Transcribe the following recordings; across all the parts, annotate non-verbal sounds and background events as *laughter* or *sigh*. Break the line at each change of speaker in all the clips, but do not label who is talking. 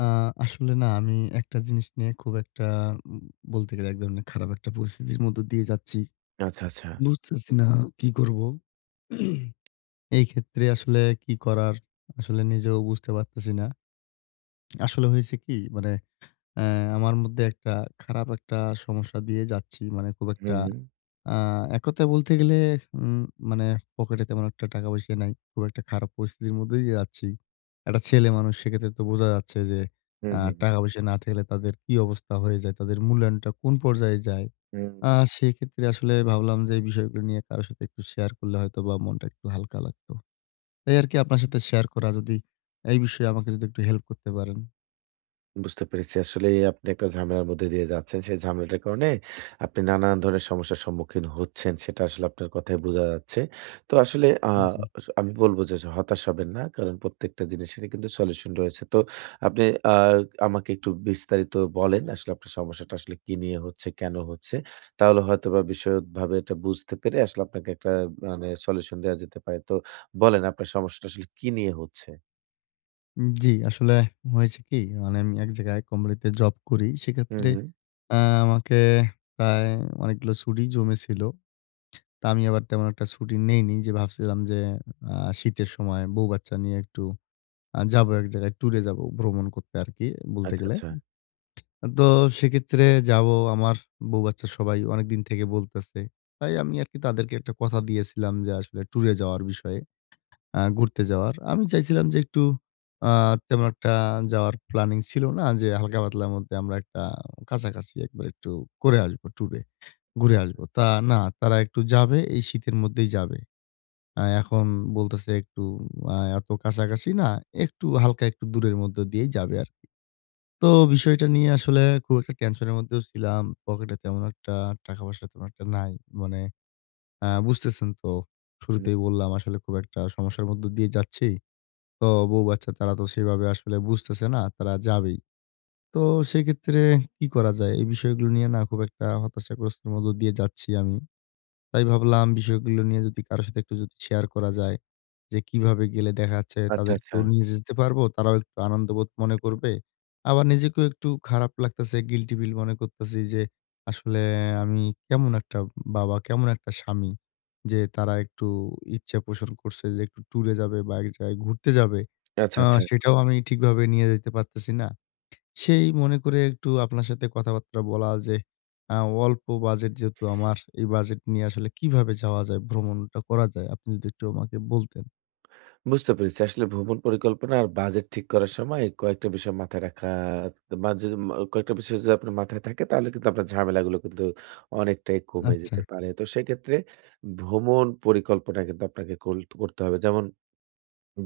আ আসলে না, আমি একটা জিনিস নিয়ে খুব একটা, উম বলতে গেলে এক ধরনের খারাপ একটা পরিস্থিতির মধ্য দিয়ে যাচ্ছি।
আচ্ছা, আচ্ছা।
বুঝতেছি না কি করব? এই ক্ষেত্রে আসলে কি করার, আসলে নিজেও বুঝতে পারতেছি না। আসলে হয়েছে কি, মানে অ্যা আমার মধ্যে একটা খারাপ একটা সমস্যা দিয়ে যাচ্ছি। মানে খুব একটা,
হুম, হুম।
আ এক কথায় বলতে গেলে, উম মানে পকেটে তেমন একটা টাকা-পয়সা নাই। খুব একটা খারাপ পরিস্থিতির মধ্যে দিয়ে যাচ্ছি। একটা ছেলে মানুষ, সেক্ষেত্রে তো বোঝা যাচ্ছে যে
হুম, হুম,
টাকা-পয়সা না থাকলে তাদের কি অবস্থা হয়ে যায়, তাদের মূল্যায়নটা কোন পর্যায়ে যায়।
হুম।
আ সেক্ষেত্রে আসলে ভাবলাম যে এই বিষয়গুলো নিয়ে কারো সাথে একটু শেয়ার করলে হয়তোবা মনটা একটু হালকা লাগতো। তাই আরকি আপনার সাথে শেয়ার করা যদি, এই বিষয়ে আমাকে যদি একটু হেল্প করতে পারেন।
বুঝতে পেরেছি। আসলেই আপনি একটা ঝামেলার মধ্যে দিয়ে যাচ্ছেন। সেই ঝামেলাটার কারণে আপনি নানান ধরনের সমস্যার সম্মুখীন হচ্ছেন। সেটা আসলে আপনার কথায় বোঝা যাচ্ছে। তো আসলে আ স আমি বলব যে হতাশ হবেন না। কারণ প্রত্যেকটা জিনিসেরই কিন্তু সলিউশন রয়েছে। তো আপনি আ আমাকে একটু বিস্তারিত বলেন আসলে আপনার সমস্যাটা আসলে কি নিয়ে হচ্ছে, কেন হচ্ছে? তাহলে হয়তোবা বিশদভাবে এটা বুঝতে পেরে আসলে আপনাকে একটা মানে সলিউশন দেয়া যেতে পারে। তো বলেন আপনার সমস্যাটা আসলে কি নিয়ে হচ্ছে?
জি, আসলে হয়েছে কি? মানে আমি এক জায়গায় কোম্পানিতে জব করি। সেক্ষেত্রে
হুম,
আ আমাকে প্রায় অনেকগুলো ছুটি জমেছিল। তা আমি আবার তেমন একটা ছুটি নেইনি, যে ভাবছিলাম যে আ শীতের সময় বউ-বাচ্চা নিয়ে একটু, যাবো এক জায়গায় ট্যুরে, যাবো ভ্রমণ করতে আরকি, বলতে
আচ্ছা,
গেলে।
আচ্ছা।
তো সেক্ষেত্রে যাবো, আমার বউ-বাচ্চা সবাই অনেকদিন থেকে বলতেছে। তাই আমি আরকি তাদেরকে একটা কথা দিয়েছিলাম যে, আসলে ট্যুরে যাওয়ার বিষয়ে। ঘুরতে যাওয়ার। আমি চাইছিলাম যে একটু, আ তেমন একটা যাওয়ার প্ল্যানিং ছিল না, যে হালকা পাতলার মধ্যে আমরা একটা কাছাকাছি একবার একটু করে আসবো ট্যুরে, ঘুরে আসবো। তা না, তারা একটু যাবে, এই শীতের মধ্যেই যাবে। এখন বলতেছে একটু, এত কাছাকাছি না, একটু হালকা একটু দূরের মধ্য দিয়েই যাবে আরকি। তো বিষয়টা নিয়ে আসলে খুব একটা টেনশনের মধ্যেও ছিলাম। পকেটে তেমন একটা টাকা-পয়সা তেমন একটা নাই। মানে বুঝতেছেন তো,
হুম,
শুরুতেই বললাম আসলে খুব একটা সমস্যার মধ্য দিয়ে যাচ্ছি। তো বউ-বাচ্চা তারা তো সেভাবে আসলে বুঝতেছে না, তারা যাবেই। তো সেক্ষেত্রে কি করা যায়? এই বিষয়গুলো নিয়ে না, খুব একটা হতাশাগ্রস্তের মধ্য দিয়ে যাচ্ছি আমি। তাই ভাবলাম বিষয়গুলো নিয়ে যদি কারো সাথে একটু যদি শেয়ার করা যায়, যে কিভাবে গেলে দেখা যাচ্ছে
আচ্ছা, আচ্ছা।
তাদেরকেও নিয়ে যেতে পারবো। তারাও একটু আনন্দবোধ মনে করবে। আবার নিজেকেও একটু খারাপ লাগতেছে, গিল্টি ফিল মনে করতেছি যে আসলে আমি কেমন একটা বাবা, কেমন একটা স্বামী, যে তারা একটু ইচ্ছা পোষণ করছে যে একটু ট্যুরে যাবে বা এক জায়গায় ঘুরতে যাবে।
আচ্ছা,
আ
আচ্ছা।
সেটাও আমি ঠিকভাবে নিয়ে যেতে পারতেছি না। সেই মনে করে একটু আপনার সাথে কথাবার্তা বলা, যে আ অল্প বাজেট যেহেতু আমার, এই বাজেট নিয়ে আসলে কিভাবে যাওয়া যায়, ভ্রমণটা করা যায়? আপনি যদি একটু আমাকে বলতেন।
বুঝতে পেরেছি। আসলে ভ্রমণ পরিকল্পনা আর বাজেট ঠিক করার সময় কয়েকটা বিষয় মাথায় রাখা বা যদি কয়েকটা বিষয় যদি আপনার মাথায় থাকে তাহলে কিন্তু আপনার ঝামেলাগুলো কিন্তু অনেকটাই কমে
আচ্ছা,
যেতে পারে। তো সেক্ষেত্রে ভ্রমণ পরিকল্পনা কিন্তু আপনাকে কোল করতে হবে। যেমন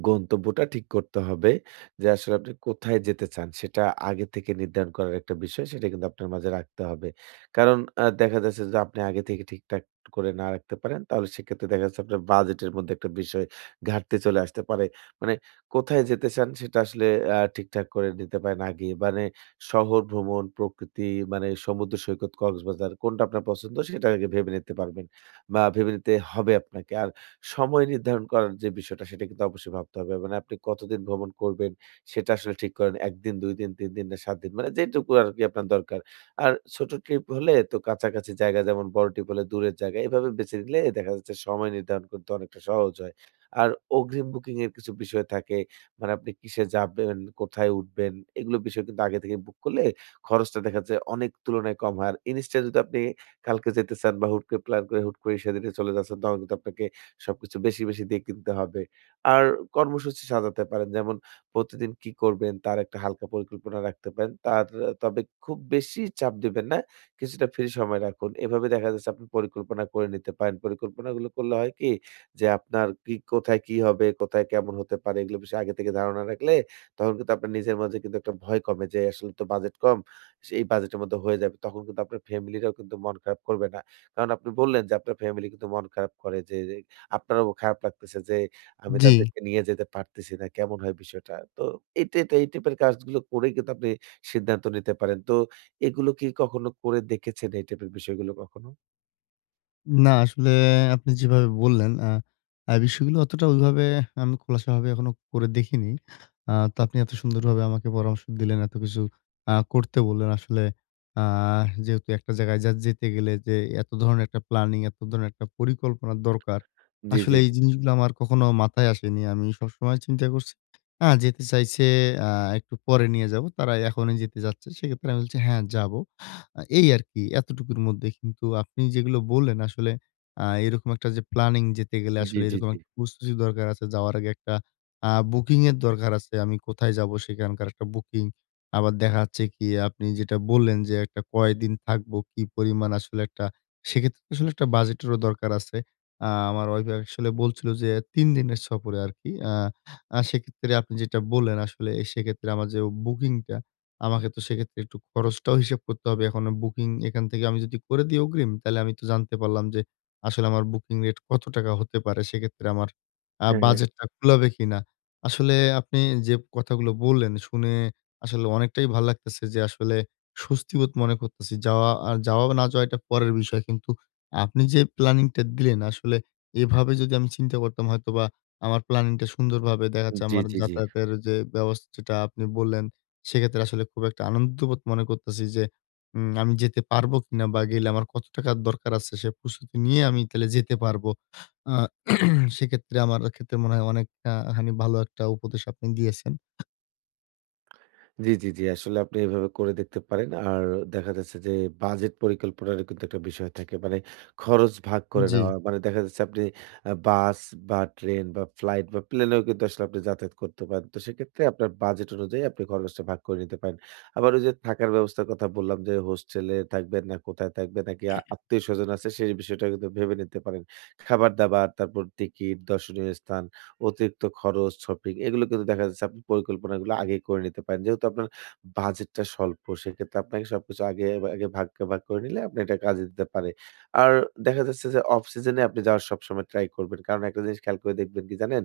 গন্তব্যটা ঠিক করতে হবে যে, আসলে আপনি কোথায় যেতে চান? সেটা আগে থেকে নির্ধারণ করার একটা বিষয়, সেটা কিন্তু আপনার মাঝে রাখতে হবে। কারণ দেখা যাচ্ছে যে, আপনি আগে থেকে ঠিকঠাক করে না রাখতে পারেন, তাহলে সেক্ষেত্রে দেখা যাচ্ছে আপনার বাজেটের মধ্যে একটা বিষয় ঘাটতি চলে আসতে পারে। মানে কোথায় যেতে চান? সেটা আসলে ঠিকঠাক করে নিতে পারেন আগে। মানে শহর ভ্রমণ, প্রকৃতি, মানে সমুদ্র সৈকত, কক্সবাজার কোনটা আপনার পছন্দ? সেটা আগে ভেবে নিতে পারবেন বা ভেবে নিতে হবে আপনাকে। আর সময় নির্ধারণ করার যে বিষয়টা সেটা কিন্তু অবশ্যই ভাবতে হবে। মানে আপনি কতদিন ভ্রমণ করবেন সেটা আসলে ঠিক করেন। ১ দিন, ২ দিন, ৩ দিন না ৭ দিন মানে যেটুকু আরকি আপনার দরকার। আর ছোট ট্রিপ হলে তো কাছাকাছি জায়গা যেমন বড় ট্রিপ হলে দূরের জায়গা। এভাবে বেছে নিলে দেখা যাচ্ছে সময় নির্ধারণ করতে অনেকটা সহজ হয়। আর অগ্রিম বুকিং এর কিছু বিষয় থাকে। মানে আপনি কিসে যাবেন, কোথায় উঠবেন এগুলো বিষয় কিন্তু আগে থেকে বুক করলে খরচটা দেখা যাচ্ছে অনেক তুলনায় কম হয়। আর ইনস্ট্যান্ট যদি আপনি কালকে যেতে চান বা হুট করে প্ল্যান করে হুট করে সেদিনে চলে যাচ্ছেন তখন কিন্তু আপনাকে সবকিছু বেশি, বেশি দিয়ে কিনতে হবে। আর কর্মসূচি সাজাতে পারেন। যেমন প্রতিদিন কি করবেন তার একটা হালকা পরিকল্পনা রাখতে পারেন। তার তবে খুব বেশি চাপ দিবেন না। কিছুটা ফ্রি সময় রাখুন। এভাবে দেখা যাচ্ছে আপনি পরিকল্পনা করে নিতে পারেন। পরিকল্পনাগুলো করলে হয় কি যে আপনার কি কোথায় কি হবে, কোথায় কেমন হতে পারে এগুলো বিষয়ে আগে থেকে ধারণা রাখলে তখন কিন্তু আপনার নিজের মাঝে কিন্তু একটা ভয় কমে যে আসলে তো বাজেট কম। এই বাজেটের মধ্যে হয়ে যাবে। তখন কিন্তু আপনার ফ্যামিলিরাও কিন্তু মন খারাপ করবে না। কারণ আপনি বললেন যে আপনার ফ্যামিলি কিন্তু মন খারাপ করে যে আপনারও খারাপ লাগতেছে যে আমি
জি।
তাদেরকে নিয়ে যেতে পারতেছি না। কেমন হয় বিষয়টা? তো এটা এটা এই টাইপের কাজগুলো করে কিন্তু আপনি সিদ্ধান্ত নিতে পারেন। তো এগুলো কি কখনো করে দেখেছেন এই টাইপের বিষয়গুলো কখনো?
না আসলে, আপনি যেভাবে বললেন, আ আ বিষয়গুলো অতটা ওইভাবে আমি খোলাসাভাবে এখনো করে দেখিনি। তো আপনি এত সুন্দরভাবে আমাকে পরামর্শ দিলেন, এত কিছু করতে বললেন। আসলে, আ যেহেতু একটা জায়গায় যা যেতে গেলে, যে এত ধরনের একটা প্ল্যানিং, এত ধরনের একটা পরিকল্পনার দরকার।
জি,
আসলে
জি,
এই
জি।
জিনিসগুলো আমার কখনো মাথায় আসেনি। আমি সবসময় চিন্তা করছি, যেতে চাইছে, আ একটু পরে নিয়ে যাবো। তারা এখনই যেতে চাচ্ছে। সেক্ষেত্রে আমি বলছি, "হ্যাঁ, যাবো।" এই আরকি এতটুকুর মধ্যে। কিন্তু আপনি যেগুলো বললেন, আসলে এরকম একটা যে প্ল্যানিং, যেতে গেলে
জি,
আসলে
জি,
এরকম
জি।
একটা প্রস্তুতির দরকার আছে। যাওয়ার আগে একটা বুকিং এর দরকার আছে। আমি কোথায় যাবো সেখানকার একটা বুকিং। আবার দেখা যাচ্ছে কি, আপনি যেটা বললেন যে একটা কয়দিন থাকবো, কি পরিমাণ আসলে একটা, সেক্ষেত্রে আসলে একটা বাজেটেরও দরকার আছে। আমার ওয়াইফ আসলে বলছিল যে ৩ দিনের সফরে আরকি। আ আ সেক্ষেত্রে আপনি যেটা বললেন, আসলে সেক্ষেত্রে আমার যে বুকিংটা, আমাকে তো সেক্ষেত্রে একটু খরচটাও হিসাব করতে হবে। এখন বুকিং এখান থেকে আমি যদি করে দিই অগ্রিম, তাহলে আমি তো জানতে পারলাম যে আসলে আমার বুকিং রেট কত টাকা হতে পারে। সেক্ষেত্রে আমার
হ্যাঁ, হ্যাঁ।
বাজেটটা কুলাবে কিনা? আসলে আপনি যে কথাগুলো বললেন, শুনে আসলে অনেকটাই ভাল লাগতেছে, যে আসলে স্বস্তিবোধ মনে করতেছি। যাওয়া আর যাওয়া না যাওয়া এটা পরের বিষয়। কিন্তু আপনি যে প্ল্যানিংটা দিলেন আসলে, এভাবে যদি আমি চিন্তা করতাম, হয়তোবা আমার প্ল্যানিংটা সুন্দরভাবে দেখা যাচ্ছে,
জি,
আমার
জি, জি।
যাতায়াতের যে ব্যবস্থা যেটা আপনি বললেন, সেক্ষেত্রে আসলে খুব একটা আনন্দবোধ মনে করতেছি যে, আমি যেতে পারবো কিনা, বা গেলে আমার কত টাকার দরকার আছে, সে প্রস্তুতি নিয়ে আমি তাহলে যেতে পারবো। আ *clears throat* সেক্ষেত্রে আমার ক্ষেত্রে মনে হয় অনেকটা খানি ভালো একটা উপদেশ আপনি দিয়েছেন।
জি, জি, জি। আসলে আপনি এভাবে করে দেখতে পারেন। আর দেখা যাচ্ছে যে বাজেট পরিকল্পনারও কিন্তু একটা বিষয় থাকে। মানে খরচ ভাগ করে
জি।
নেওয়া। মানে দেখা যাচ্ছে আপনি বাস বা ট্রেন বা ফ্লাইট বা প্লেনেও কিন্তু আসলে আপনি যাতায়াত করতে পারেন। তো সেক্ষেত্রে আপনার বাজেট অনুযায়ী আপনি খরচটা ভাগ করে নিতে পারেন। আবার ওই যে থাকার ব্যবস্থার কথা বললাম যে হোস্টেলে থাকবেন না কোথায় থাকবেন নাকি আত্মীয়স্বজন আছে সেই বিষয়টা কিন্তু ভেবে নিতে পারেন। খাবার-দাবার, তারপর টিকিট, দর্শনীয় স্থান অতিরিক্ত খরচ, শপিং এগুলো কিন্তু দেখা যাচ্ছে আপনি পরিকল্পনাগুলো আগেই করে নিতে পারেন। যেহেতু আপনার বাজেটটা স্বল্প, সেক্ষেত্রে আপনাকে সবকিছু আগে, আগে ভাগ, ভাগ করে নিলে আপনি এটা কাজে দিতে পারে। আর দেখা যাচ্ছে যে অফ সিজন এ আপনি যাওয়ার সবসময় ট্রাই করবেন। কারণ একটা জিনিস খেয়াল করে দেখবেন কি জানেন?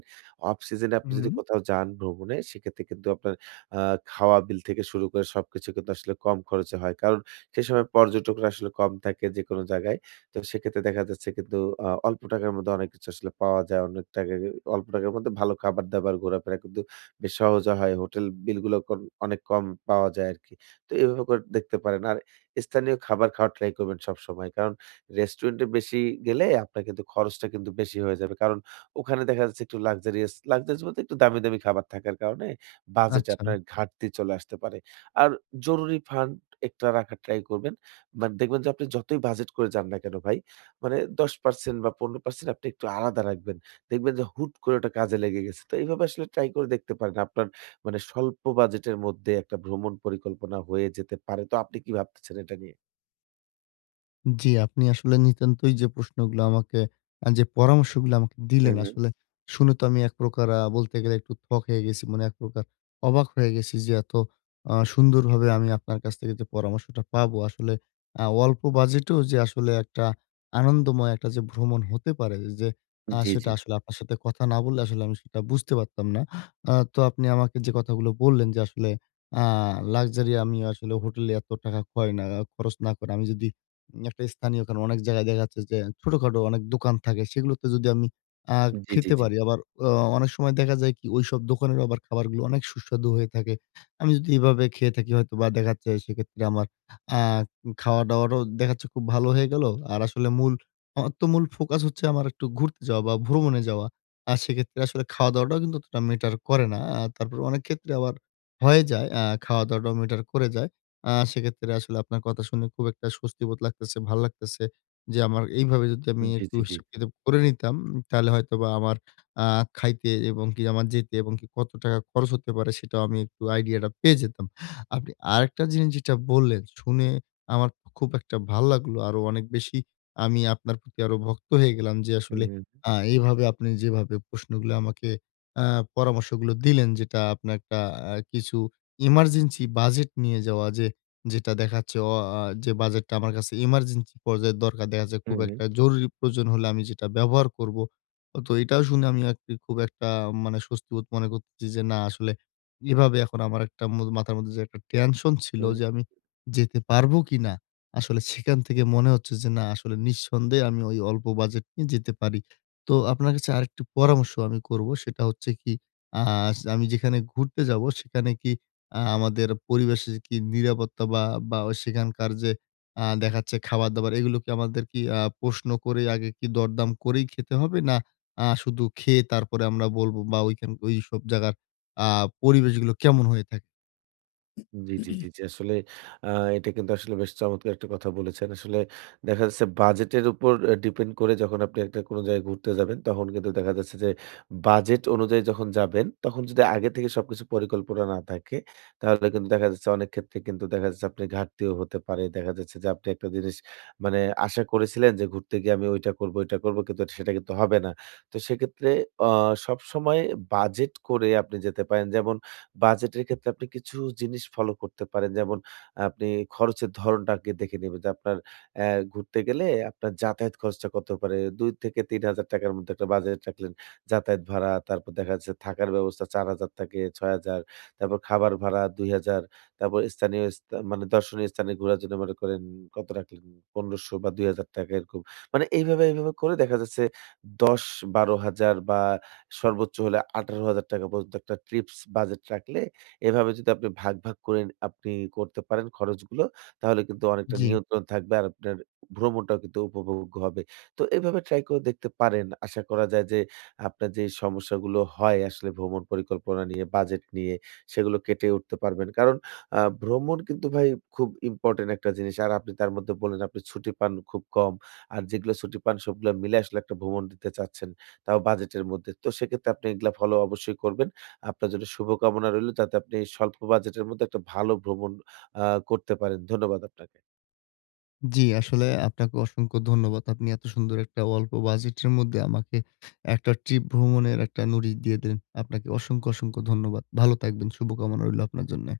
অফ সিজন এ আপনি যদি
হুম।
কোথাও যান ভ্রমণে সেক্ষেত্রে কিন্তু আপনার আ খাওয়া বিল থেকে শুরু করে সবকিছু কিন্তু আসলে কম খরচে হয়। কারণ সে সময় পর্যটকরা আসলে কম থাকে যেকোনো জায়গায়। তো সেক্ষেত্রে দেখা যাচ্ছে কিন্তু অল্প টাকার মধ্যে অনেক কিছু আসলে পাওয়া যায়। অনেক টাকা অল্প টাকার মধ্যে ভালো খাবার-দাবার, ঘোরাফেরা কিন্তু বেশ সহজে হয়। হোটেল বিলগুলো অনেক কম পাওয়া যায় আরকি। তো এভাবে করে দেখতে পারেন। আর স্থানীয় খাবার খাওয়ার ট্রাই করবেন সবসময়। কারণ রেস্টুরেন্টে বেশি গেলে আপনার কিন্তু খরচটা কিন্তু বেশি হয়ে যাবে। কারণ ওখানে দেখা যাচ্ছে একটু লাক্সারিয়াস, লাক্সারিয়াস বলতে একটু দামি, দামি খাবার থাকার কারণে বাজেটে
আচ্ছা।
আপনার ঘাটতি চলে আসতে পারে। আর জরুরি ফান্ড একটা রাখার ট্রাই করবেন। মানে দেখবেন যে আপনি যতই বাজেট করে যান না কেন ভাই, মানে ১০% বা ১৫% আপনি একটু আলাদা রাখবেন। দেখবেন যে হুট করে ওটা কাজে লেগে গেছে। তো এইভাবে আসলে ট্রাই করে দেখতে পারেন। আপনার মানে স্বল্প বাজেটের মধ্যে একটা ভ্রমণ পরিকল্পনা হয়ে যেতে পারে। তো আপনি কি ভাবতেছেন এটা নিয়ে?
জি, আপনি আসলে নিতান্তই যে প্রশ্নগুলো আমাকে, যে পরামর্শগুলো আমাকে
হুম,
দিলেন,
হুম।
আসলে শুনে তো আমি এক প্রকার, বলতে গেলে একটু থ হয়ে গেছি। মানে এক প্রকার অবাক হয়ে গেছি, যে এত সুন্দরভাবে আমি আপনার কাছ থেকে যে পরামর্শটা পাবো আসলে, অল্প বাজেটেও যে আসলে একটা আনন্দময় একটা যে ভ্রমণ হতে পারে, যে
জি, জি।
সেটা আসলে আপনার সাথে কথা না বললে আসলে আমি সেটা বুঝতে পারতাম না। তো আপনি আমাকে যে কথাগুলো বললেন, যে আসলে আ লাক্সারি আমি আসলে হোটেলে এত টাকা খয় না, খরচ না করে আমি যদি একটা স্থানীয়, কারণ অনেক জায়গায় দেখা যাচ্ছে যে ছোটখাটো অনেক দোকান থাকে, সেগুলোতে যদি আমি আ
জি, জি,
খেতে
জি।
পারি, আবার অ অনেক সময় দেখা যায় কি, ওইসব দোকানেরও আবার খাবারগুলো অনেক সুস্বাদু হয়ে থাকে। আমি যদি এভাবে খেয়ে থাকি, হয়তোবা দেখা যাচ্ছে সেক্ষেত্রে আমার আ খাওয়া-দাওয়াটাও দেখা যাচ্ছে খুব ভালো হয়ে গেল। আর আসলে মূল, আমার তো মূল ফোকাস হচ্ছে আমার একটু ঘুরতে যাওয়া বা ভ্রমণে যাওয়া। আর সেক্ষেত্রে আসলে খাওয়া-দাওয়াটাও কিন্তু অতটা ম্যাটার করে না। তারপর অনেক ক্ষেত্রে আবার হয়ে যায়, খাওয়া-দাওয়াটাও ম্যাটার করে যায়। সেক্ষেত্রে আসলে আপনার কথা শুনে খুব একটা স্বস্তিবোধ লাগতেছে, ভাল লাগতেছে, যে আমার এইভাবে যদি আমি
জি,
একটু
জি, জি।
হিসাব-কিতাব করে নিতাম, তাহলে হয়তোবা আমার আ খাইতে এবং কি আমার যেতে, এবং কি কত টাকা খরচ হতে পারে সেটাও আমি একটু আইডিয়াটা পেয়ে যেতাম। আপনি আরেকটা জিনিস যেটা বললেন, শুনে আমার খুব একটা ভাল লাগলো। আরো অনেক বেশি আমি আপনার প্রতি আরো ভক্ত হয়ে গেলাম, যে
হুম,
আসলে
হুম।
এইভাবে আপনি যেভাবে প্রশ্নগুলো আমাকে, আ পরামর্শগুলো দিলেন, যেটা আপনার একটা কিছু ইমার্জেন্সি বাজেট নিয়ে যাওয়া, যে যেটা দেখাচ্ছে অ আ যে বাজেটটা আমার কাছে ইমার্জেন্সি পর্যায়ে দরকার, দেখা যাচ্ছে খুব
হুম, হুম।
একটা জরুরি প্রয়োজন হলে আমি যেটা ব্যবহার করব। তো এটাও শুনে আমি আরকি খুব একটা, মানে স্বস্তিবোধ মনে করতেছি, যে না আসলে এভাবে এখন আমার একটা, মাথার মধ্যে যে একটা টেনশন ছিল
হুম।
যে আমি যেতে পারবো কিনা? আসলে সেখান থেকে মনে হচ্ছে যে না, আসলে নিঃসন্দেহে আমি ওই অল্প বাজেট নিয়ে যেতে পারি। তো আপনার কাছে আরেকটি পরামর্শ আমি করব, সেটা হচ্ছে কি, আ আমি যেখানে ঘুরতে যাব সেখানে কি, আমাদের পরিবেশের কি নিরাপত্তা, বা ওই সেখানকার যে দেখাচ্ছে খাবার-দাবার এগুলো কি, আমাদের কি প্রশ্ন করে আগে কি দরদাম করেই খেতে হবে? না শুধু খেয়ে তারপরে আমরা বলবো, বা ঐখান ঐসব জায়গার আ পরিবেশগুলো কেমন হয়ে থাকে?
জি, জি, জি, জি। আসলে আ এটা কিন্তু আসলে বেশ চমৎকার একটা কথা বলেছেন। আসলে দেখা যাচ্ছে বাজেটের উপর ডিপেন্ড করে যখন আপনি একটা কোন জায়গায় ঘুরতে যাবেন, তখন কিন্তু দেখা যাচ্ছে যে বাজেট অনুযায়ী যখন যাবেন, তখন যদি আগে থেকে সবকিছু পরিকল্পনা না থাকে, তাহলে কিন্তু দেখা যাচ্ছে অনেক ক্ষেত্রে কিন্তু দেখা যাচ্ছে আপনি ঘাটতিও হতে পারে। দেখা যাচ্ছে যে আপনি একটা জিনিস মানে আশা করেছিলেন যে ঘুরতে গিয়ে আমি ওইটা করব, ওইটা করব কিন্তু সেটা কিন্তু হবে না। তো সেক্ষেত্রে আ সবসময় বাজেট করে আপনি যেতে পারেন। যেমন বাজেটের ক্ষেত্রে আপনি কিছু জিনিস ফলো করতে পারেন। যেমন আপনি খরচের ধরনটা আগে দেখে নেবেন যে আপনার অ্যা ঘুরতে গেলে আপনার যাতায়াত খরচটা কত হতে পারে। ২ থেকে ৳৩,০০০ র মধ্যে একটা বাজেট রাখলেন। যাতায়াত ভাড়া, তারপর দেখা যাচ্ছে থাকার ব্যবস্থা ৳৪,০০০ থেকে ৳৬,০০০, তারপর খাবার ভাড়া ৳২,০০০, তারপর স্থানীয় মানে দর্শনীয় স্থানে ঘোরার জন্য মনে করেন কত রাখলেন ৳১,৫০০ বা ৳২,০০০ এরকম। মানে এইভাবে, এইভাবে করে দেখা যাচ্ছে ৳১০,০০০-১২,০০০ বা সর্বোচ্চ হলে ৳১৮,০০০ পর্যন্ত একটা ট্রিপস বাজেট রাখলে এভাবে যদি আপনি ভাগ, ভাগ করে আপনি করতে পারেন খরচগুলো, তাহলে কিন্তু অনেকটা
জি,
নিয়ন্ত্রণ থাকবে। আর আপনার ভ্রমণটাও কিন্তু উপভোগ্য হবে। তো এভাবে ট্রাই করে দেখতে পারেন। আশা করা যায় যে আপনার যে সমস্যাগুলো হয় আসলে ভ্রমণ পরিকল্পনা নিয়ে, বাজেট নিয়ে সেগুলো কেটে উঠতে পারবেন। কারণ ভ্রমণ কিন্তু ভাই খুব ইম্পোর্টেন্ট একটা জিনিস। আর আপনি তার মধ্যে বললেন আপনি ছুটি পান খুব কম। আর যেগুলো ছুটি পান সবগুলো মিলে আসলে একটা ভ্রমণ দিতে চাচ্ছেন। তাও বাজেটের মধ্যে। তো সেক্ষেত্রে আপনি এগুলা ফলো অবশ্যই করবেন। আপনার জন্য শুভকামনা রইলো যাতে আপনি স্বল্প বাজেটের মধ্যে একটা ভালো ভ্রমণ আ করতে পারেন। ধন্যবাদ আপনাকে।
জি, আসলে আপনাকে অসংখ্য ধন্যবাদ। আপনি এত সুন্দর একটা অল্প বাজেটের মধ্যে আমাকে একটা ট্রিপ ভ্রমণের একটা নুড়ি দিয়ে দিলেন। আপনাকে অসংখ্য, অসংখ্য ধন্যবাদ। ভালো থাকবেন। শুভকামনা রইলো আপনার জন্যে।